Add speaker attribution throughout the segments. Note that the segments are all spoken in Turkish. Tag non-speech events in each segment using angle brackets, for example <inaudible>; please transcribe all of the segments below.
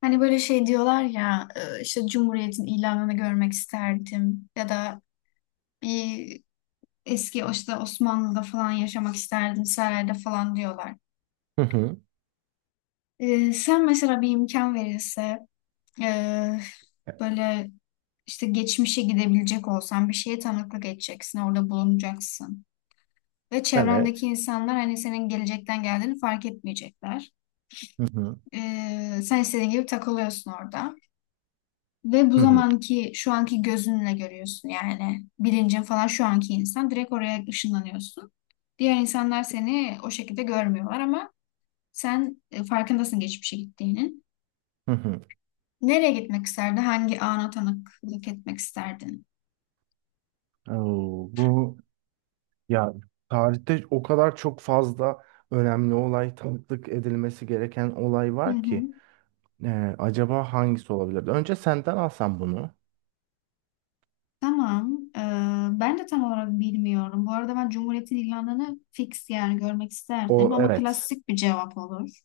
Speaker 1: Hani böyle şey diyorlar ya işte Cumhuriyet'in ilanını görmek isterdim ya da bir eski o işte Osmanlı'da falan yaşamak isterdim sarayda falan diyorlar.
Speaker 2: Hı hı.
Speaker 1: Sen mesela bir imkan verilse e, böyle işte geçmişe gidebilecek olsan bir şeye tanıklık edeceksin orada bulunacaksın. Ve çevrendeki
Speaker 2: Evet.
Speaker 1: insanlar hani senin gelecekten geldiğini fark etmeyecekler.
Speaker 2: Hı hı.
Speaker 1: Sen istediğin gibi takılıyorsun orada. Ve bu
Speaker 2: Hı hı.
Speaker 1: zamanki şu anki gözünle görüyorsun yani bilincin falan şu anki insan direkt oraya ışınlanıyorsun. Diğer insanlar seni o şekilde görmüyorlar ama sen farkındasın geçmişe gittiğinin.
Speaker 2: Hı hı.
Speaker 1: Nereye gitmek isterdin? Hangi ana tanıklık etmek isterdin?
Speaker 2: Oo, bu ya tarihte o kadar çok fazla önemli olay, tanıklık edilmesi gereken olay
Speaker 1: Hı
Speaker 2: var ki
Speaker 1: hı.
Speaker 2: Acaba hangisi olabilir? Önce senden alsam bunu.
Speaker 1: Tamam. Ben de tam olarak bilmiyorum. Bu arada ben Cumhuriyet'in ilanını fix yani görmek isterdim
Speaker 2: O,
Speaker 1: ama
Speaker 2: evet.
Speaker 1: klasik bir cevap olur.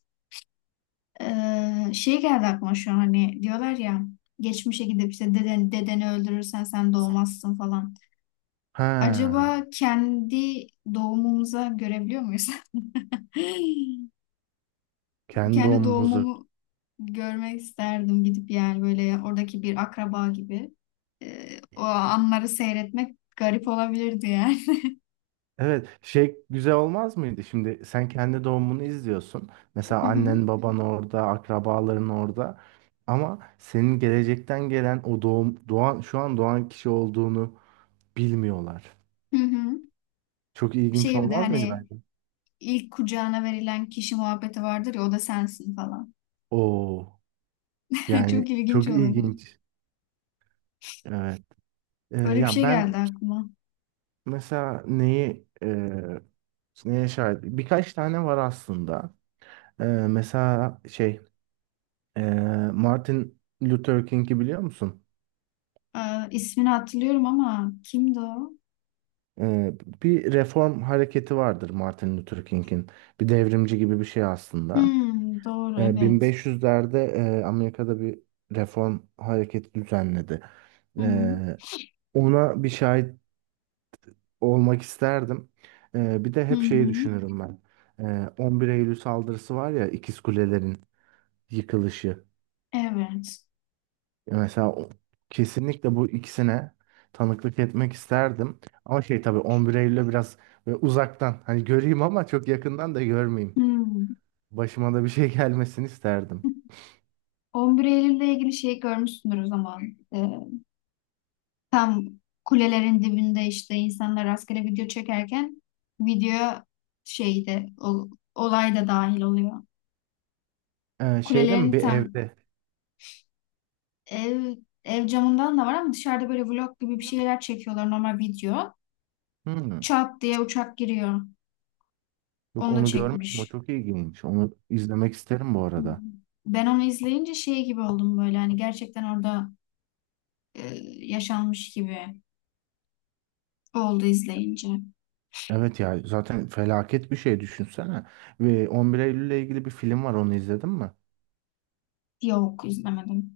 Speaker 1: Şey geldi aklıma şu an hani diyorlar ya geçmişe gidip işte deden, dedeni öldürürsen sen doğmazsın falan. Acaba
Speaker 2: Ha.
Speaker 1: kendi doğumumuza görebiliyor muyuz? <laughs>
Speaker 2: Kendi
Speaker 1: Kendi
Speaker 2: omumuzu...
Speaker 1: doğumumu görmek isterdim gidip yani böyle oradaki bir akraba gibi. O anları seyretmek garip olabilirdi yani.
Speaker 2: Evet, şey güzel olmaz mıydı? Şimdi sen kendi doğumunu izliyorsun.
Speaker 1: <laughs>
Speaker 2: Mesela
Speaker 1: Hı hı.
Speaker 2: annen baban orada, akrabaların orada. Ama senin gelecekten gelen o doğum, doğan, şu an doğan kişi olduğunu bilmiyorlar.
Speaker 1: Hı hı.
Speaker 2: Çok ilginç
Speaker 1: Şey bir de
Speaker 2: olmaz mıydı
Speaker 1: hani
Speaker 2: bence?
Speaker 1: ilk kucağına verilen kişi muhabbeti vardır ya o da sensin falan.
Speaker 2: Oo,
Speaker 1: <laughs>
Speaker 2: yani
Speaker 1: Çok ilginç
Speaker 2: çok
Speaker 1: olur.
Speaker 2: ilginç. Evet.
Speaker 1: Öyle bir
Speaker 2: Ya
Speaker 1: şey geldi
Speaker 2: ben
Speaker 1: aklıma.
Speaker 2: mesela neye şahit? Birkaç tane var aslında. Mesela şey e, Martin Luther King'i biliyor musun?
Speaker 1: Ee, ismini hatırlıyorum ama kimdi o?
Speaker 2: Ee, bir reform hareketi vardır Martin Luther King'in. Bir devrimci gibi bir şey aslında.
Speaker 1: Hmm, doğru evet.
Speaker 2: 1500'lerde Amerika'da bir reform hareketi düzenledi.
Speaker 1: Hı hı.
Speaker 2: Ee, ona bir şahit olmak isterdim. Bir de
Speaker 1: Hı
Speaker 2: hep şeyi
Speaker 1: hı.
Speaker 2: düşünürüm ben. 11 Eylül saldırısı var ya, İkiz Kulelerin yıkılışı.
Speaker 1: Evet.
Speaker 2: Mesela kesinlikle bu ikisine tanıklık etmek isterdim. Ama şey tabii 11 Eylül'e biraz böyle uzaktan hani göreyim ama çok yakından da görmeyeyim.
Speaker 1: Hmm.
Speaker 2: Başıma da bir şey <laughs> gelmesini isterdim.
Speaker 1: <laughs> 11 Eylül'le ilgili şey görmüşsündür o zaman. Ee, Tam kulelerin dibinde işte insanlar rastgele video çekerken video şeyde o, olay da dahil oluyor.
Speaker 2: Şeyde mi,
Speaker 1: Kulelerin
Speaker 2: bir
Speaker 1: tam
Speaker 2: evde?
Speaker 1: ev ev camından da var ama dışarıda böyle vlog gibi bir şeyler çekiyorlar normal video.
Speaker 2: Hmm.
Speaker 1: Çat diye uçak giriyor.
Speaker 2: Yok,
Speaker 1: Onu da
Speaker 2: onu görmedim. O
Speaker 1: çekmiş.
Speaker 2: çok ilginç. Onu izlemek isterim bu
Speaker 1: Hı hı.
Speaker 2: arada.
Speaker 1: Ben onu izleyince şey gibi oldum böyle hani gerçekten orada e, yaşanmış gibi oldu izleyince.
Speaker 2: Evet ya, zaten felaket bir şey düşünsene. Ve 11 Eylül'le ilgili bir film var, onu izledin mi?
Speaker 1: Yok izlemedim.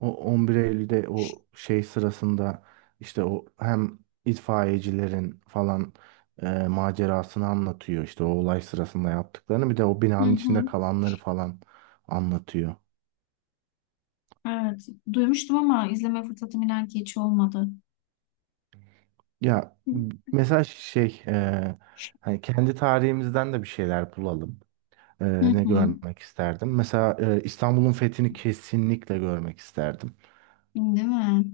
Speaker 2: O 11 Eylül'de o şey sırasında işte o hem itfaiyecilerin falan macerasını anlatıyor. İşte o olay sırasında yaptıklarını bir de o
Speaker 1: Hı
Speaker 2: binanın içinde
Speaker 1: hı.
Speaker 2: kalanları falan anlatıyor.
Speaker 1: Evet duymuştum ama izleme fırsatım inan ki hiç olmadı.
Speaker 2: Ya mesela şey, hani kendi tarihimizden de bir şeyler bulalım. E,
Speaker 1: Hı
Speaker 2: ne
Speaker 1: hı.
Speaker 2: görmek isterdim? Mesela İstanbul'un fethini kesinlikle görmek isterdim.
Speaker 1: Değil mi?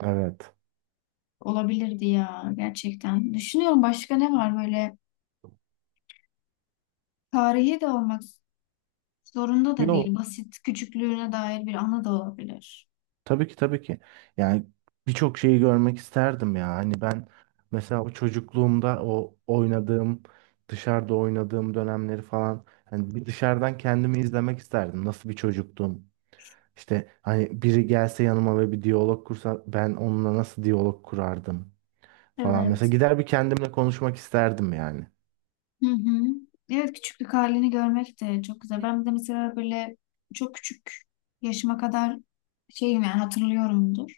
Speaker 2: Evet.
Speaker 1: Olabilirdi ya gerçekten. Düşünüyorum başka ne var böyle tarihi de olmak zorunda da
Speaker 2: Yo.
Speaker 1: değil. Basit küçüklüğüne dair bir anı da olabilir.
Speaker 2: Tabii ki, tabii ki. Yani birçok şeyi görmek isterdim ya. Hani ben mesela o çocukluğumda o oynadığım, dışarıda oynadığım dönemleri falan hani bir dışarıdan kendimi izlemek isterdim. Nasıl bir çocuktum? İşte hani biri gelse yanıma ve bir diyalog kursa ben onunla nasıl diyalog kurardım falan. Mesela
Speaker 1: Evet.
Speaker 2: gider bir kendimle konuşmak isterdim yani.
Speaker 1: Hı hı. Evet küçüklük halini görmek de çok güzel.
Speaker 2: Evet.
Speaker 1: Ben de mesela böyle çok küçük yaşıma kadar şeyim yani hatırlıyorumdur.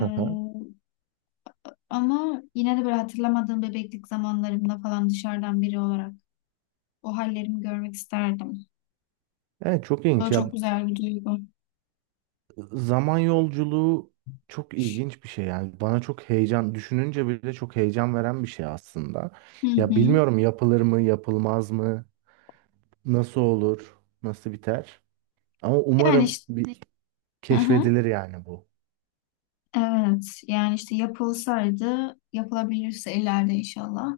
Speaker 2: Hı hı.
Speaker 1: Ama yine de böyle hatırlamadığım bebeklik zamanlarımda falan dışarıdan biri olarak o hallerimi görmek isterdim.
Speaker 2: Evet, çok
Speaker 1: O da
Speaker 2: ilginç
Speaker 1: çok
Speaker 2: ya.
Speaker 1: güzel bir duygu.
Speaker 2: Zaman yolculuğu çok ilginç bir şey yani, bana çok heyecan, düşününce bile çok heyecan veren bir şey aslında.
Speaker 1: Hı
Speaker 2: Ya
Speaker 1: hı.
Speaker 2: bilmiyorum, yapılır mı, yapılmaz mı, nasıl olur, nasıl biter. Ama
Speaker 1: Yani
Speaker 2: umarım
Speaker 1: işte
Speaker 2: bir
Speaker 1: hı hı.
Speaker 2: keşfedilir yani bu.
Speaker 1: Evet yani işte yapılsaydı yapılabilirse ileride inşallah.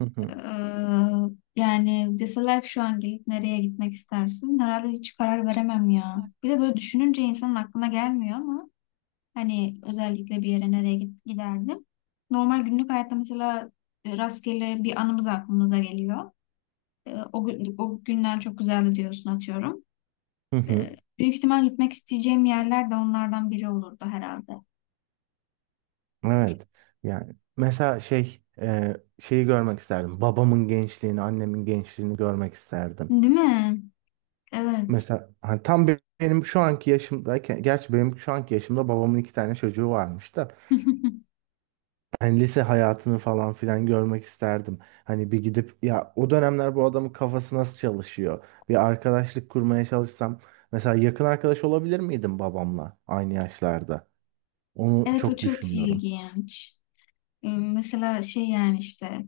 Speaker 2: Hı hı,
Speaker 1: Eee, Yani deseler ki şu an gelip nereye gitmek istersin? Herhalde hiç karar veremem ya. Bir de böyle düşününce insanın aklına gelmiyor ama hani özellikle bir yere nereye giderdim. Normal günlük hayatta mesela rastgele bir anımız aklımıza geliyor. E, o, o günler çok güzeldi diyorsun atıyorum.
Speaker 2: hı hı.
Speaker 1: Büyük ihtimal gitmek isteyeceğim yerler de onlardan biri olurdu herhalde.
Speaker 2: Evet. Yani mesela şey, şeyi görmek isterdim. Babamın gençliğini, annemin gençliğini görmek isterdim.
Speaker 1: Değil mi? Evet.
Speaker 2: Mesela hani tam benim şu anki yaşımdayken, gerçi benim şu anki yaşımda babamın iki tane çocuğu varmış da.
Speaker 1: <laughs>
Speaker 2: Hani lise hayatını falan filan görmek isterdim. Hani bir gidip ya, o dönemler bu adamın kafası nasıl çalışıyor? Bir arkadaşlık kurmaya çalışsam mesela, yakın arkadaş olabilir miydim babamla aynı yaşlarda? Onu
Speaker 1: Evet o
Speaker 2: çok
Speaker 1: çok
Speaker 2: düşünüyorum.
Speaker 1: ilginç. E, mesela şey yani işte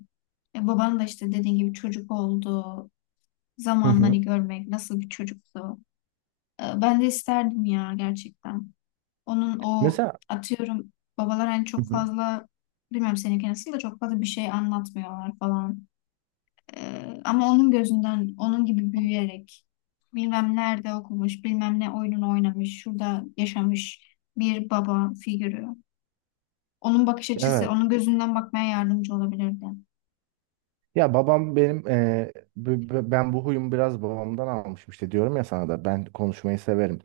Speaker 1: baban da işte dediğin gibi çocuk oldu.
Speaker 2: Hı
Speaker 1: Zamanları
Speaker 2: hı.
Speaker 1: görmek nasıl bir çocuktu. Ben de isterdim ya gerçekten. Onun o
Speaker 2: Mesela.
Speaker 1: atıyorum babalar hani
Speaker 2: Hı
Speaker 1: çok
Speaker 2: hı.
Speaker 1: fazla bilmem seninki nasıl da çok fazla bir şey anlatmıyorlar falan. Ama onun gözünden onun gibi büyüyerek bilmem nerede okumuş bilmem ne oyununu oynamış şurada yaşamış bir baba figürü. Onun bakış açısı
Speaker 2: Evet.
Speaker 1: onun gözünden bakmaya yardımcı olabilirdi.
Speaker 2: Ya babam benim ben bu huyumu biraz babamdan almışım, işte diyorum ya, sana da ben konuşmayı severim.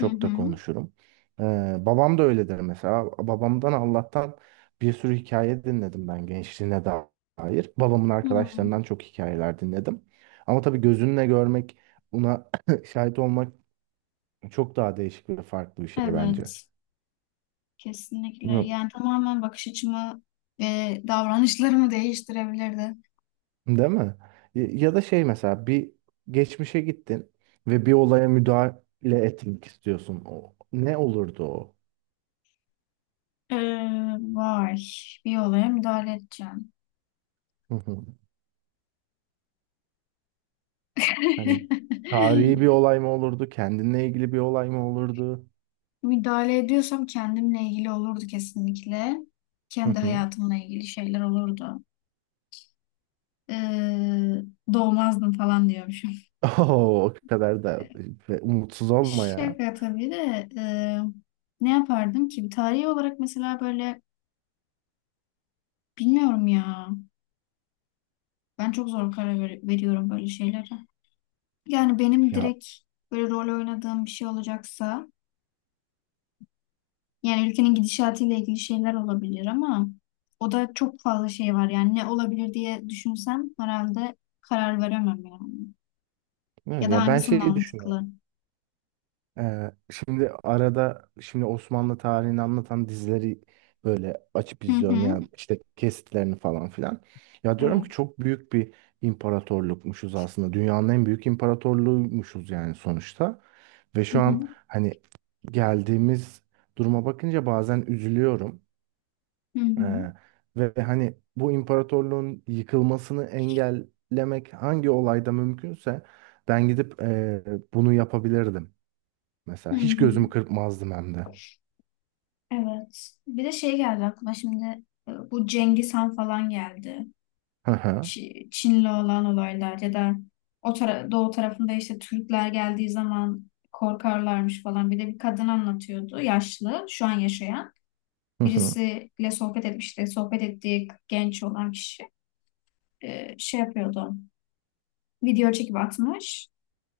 Speaker 1: Hı
Speaker 2: da
Speaker 1: hı.
Speaker 2: konuşurum. Babam da öyledir mesela. Babamdan Allah'tan bir sürü hikaye dinledim ben, gençliğine dair. Babamın
Speaker 1: Hmm,
Speaker 2: arkadaşlarından çok hikayeler dinledim. Ama tabii gözünle görmek, buna <clears throat> şahit olmak çok daha değişik ve farklı bir şey bence.
Speaker 1: evet, kesinlikle.
Speaker 2: Bilmiyorum.
Speaker 1: Yani tamamen bakış açımı ve davranışlarımı değiştirebilirdi.
Speaker 2: Değil mi? Ya, ya da şey mesela bir geçmişe gittin ve bir olaya müdahale etmek istiyorsun. O, ne olurdu o?
Speaker 1: Ee, Vay, bir olaya müdahale edeceğim.
Speaker 2: Hı hı. Hani tarihi
Speaker 1: <laughs>
Speaker 2: bir olay mı olurdu? Kendinle ilgili bir olay mı olurdu?
Speaker 1: Müdahale ediyorsam kendimle ilgili olurdu kesinlikle.
Speaker 2: Hı
Speaker 1: Kendi
Speaker 2: hı.
Speaker 1: hayatımla ilgili şeyler olurdu. Ee, Doğmazdım falan diyormuşum.
Speaker 2: <laughs> Oo, o kadar da ve umutsuz
Speaker 1: <laughs>
Speaker 2: olma ya.
Speaker 1: Şaka tabii de ne yapardım ki? Bir tarihi olarak mesela böyle bilmiyorum ya. Ben çok zor karar veriyorum böyle şeylere. Yani benim
Speaker 2: Ya,
Speaker 1: direkt böyle rol oynadığım bir şey olacaksa yani ülkenin gidişatıyla ilgili şeyler olabilir ama o da çok fazla şey var yani ne olabilir diye düşünsem herhalde karar veremem yani. Ya
Speaker 2: evet,
Speaker 1: da
Speaker 2: ya ben
Speaker 1: hangisi
Speaker 2: şeyi
Speaker 1: mantıklı?
Speaker 2: düşünüyorum. Şimdi arada şimdi Osmanlı tarihini anlatan dizileri böyle açıp
Speaker 1: Hı
Speaker 2: izliyorum
Speaker 1: hı.
Speaker 2: yani, işte kesitlerini falan filan. Ya diyorum
Speaker 1: Evet.
Speaker 2: ki çok büyük bir imparatorlukmuşuz aslında. Dünyanın en büyük imparatorluğuymuşuz yani sonuçta. Ve
Speaker 1: Hı
Speaker 2: şu an
Speaker 1: hı.
Speaker 2: hani geldiğimiz duruma bakınca bazen üzülüyorum.
Speaker 1: Hı hı.
Speaker 2: Ee, ve hani bu imparatorluğun yıkılmasını engellemek hangi olayda mümkünse ben gidip bunu yapabilirdim.
Speaker 1: Hı
Speaker 2: Mesela hiç gözümü
Speaker 1: hı.
Speaker 2: kırpmazdım hem de.
Speaker 1: Evet. Bir de şey geldi aklıma şimdi bu Cengiz Han falan geldi.
Speaker 2: Hı hı.
Speaker 1: Çin'le olan olaylar ya da o tara doğu tarafında işte Türkler geldiği zaman korkarlarmış falan. Bir de bir kadın anlatıyordu yaşlı şu an yaşayan.
Speaker 2: Hı hı.
Speaker 1: Birisiyle sohbet etmişti. Sohbet ettiği genç olan kişi şey yapıyordu. Video çekip atmış.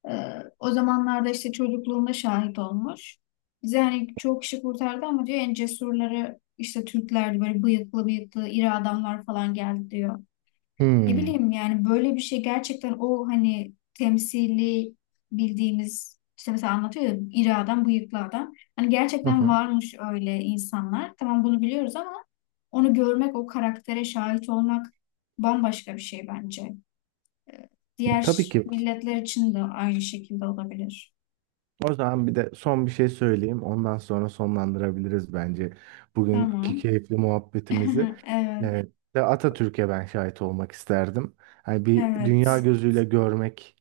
Speaker 1: E, O zamanlarda işte çocukluğunda şahit olmuş. Bize hani çok kişi kurtardı ama diyor en cesurları işte Türklerdi böyle bıyıklı bıyıklı iri adamlar falan geldi diyor. Ne
Speaker 2: Hmm.
Speaker 1: bileyim yani böyle bir şey gerçekten o hani temsili bildiğimiz işte mesela anlatıyor ya iri adam, bıyıklı adam. Hani
Speaker 2: Hı
Speaker 1: gerçekten
Speaker 2: hı.
Speaker 1: varmış öyle insanlar. Tamam bunu biliyoruz ama onu görmek, o karaktere şahit olmak bambaşka bir şey bence.
Speaker 2: Tabii
Speaker 1: Diğer
Speaker 2: ki.
Speaker 1: milletler için de aynı şekilde olabilir.
Speaker 2: O zaman bir de son bir şey söyleyeyim. Ondan sonra sonlandırabiliriz bence bugünkü
Speaker 1: Tamam.
Speaker 2: keyifli muhabbetimizi.
Speaker 1: <laughs> Evet.
Speaker 2: Evet. De Atatürk'e ben şahit olmak isterdim. Hani bir dünya
Speaker 1: Evet.
Speaker 2: gözüyle görmek,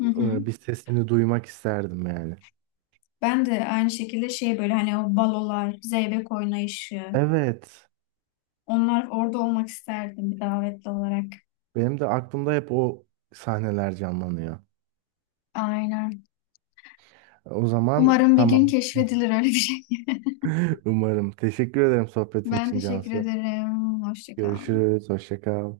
Speaker 1: Hı hı.
Speaker 2: bir sesini duymak isterdim yani.
Speaker 1: Ben de aynı şekilde şey böyle hani o balolar, zeybek oynayışı
Speaker 2: Evet.
Speaker 1: onlar orada olmak isterdim bir davetli olarak.
Speaker 2: Benim de aklımda hep o sahneler canlanıyor.
Speaker 1: Aynen.
Speaker 2: O zaman
Speaker 1: Umarım bir gün
Speaker 2: tamam.
Speaker 1: keşfedilir öyle bir şey. <laughs>
Speaker 2: <laughs> Umarım. Teşekkür ederim sohbetin
Speaker 1: Ben
Speaker 2: için
Speaker 1: teşekkür
Speaker 2: Cansu.
Speaker 1: ederim. Hoşça kal.
Speaker 2: Görüşürüz. Hoşça kal.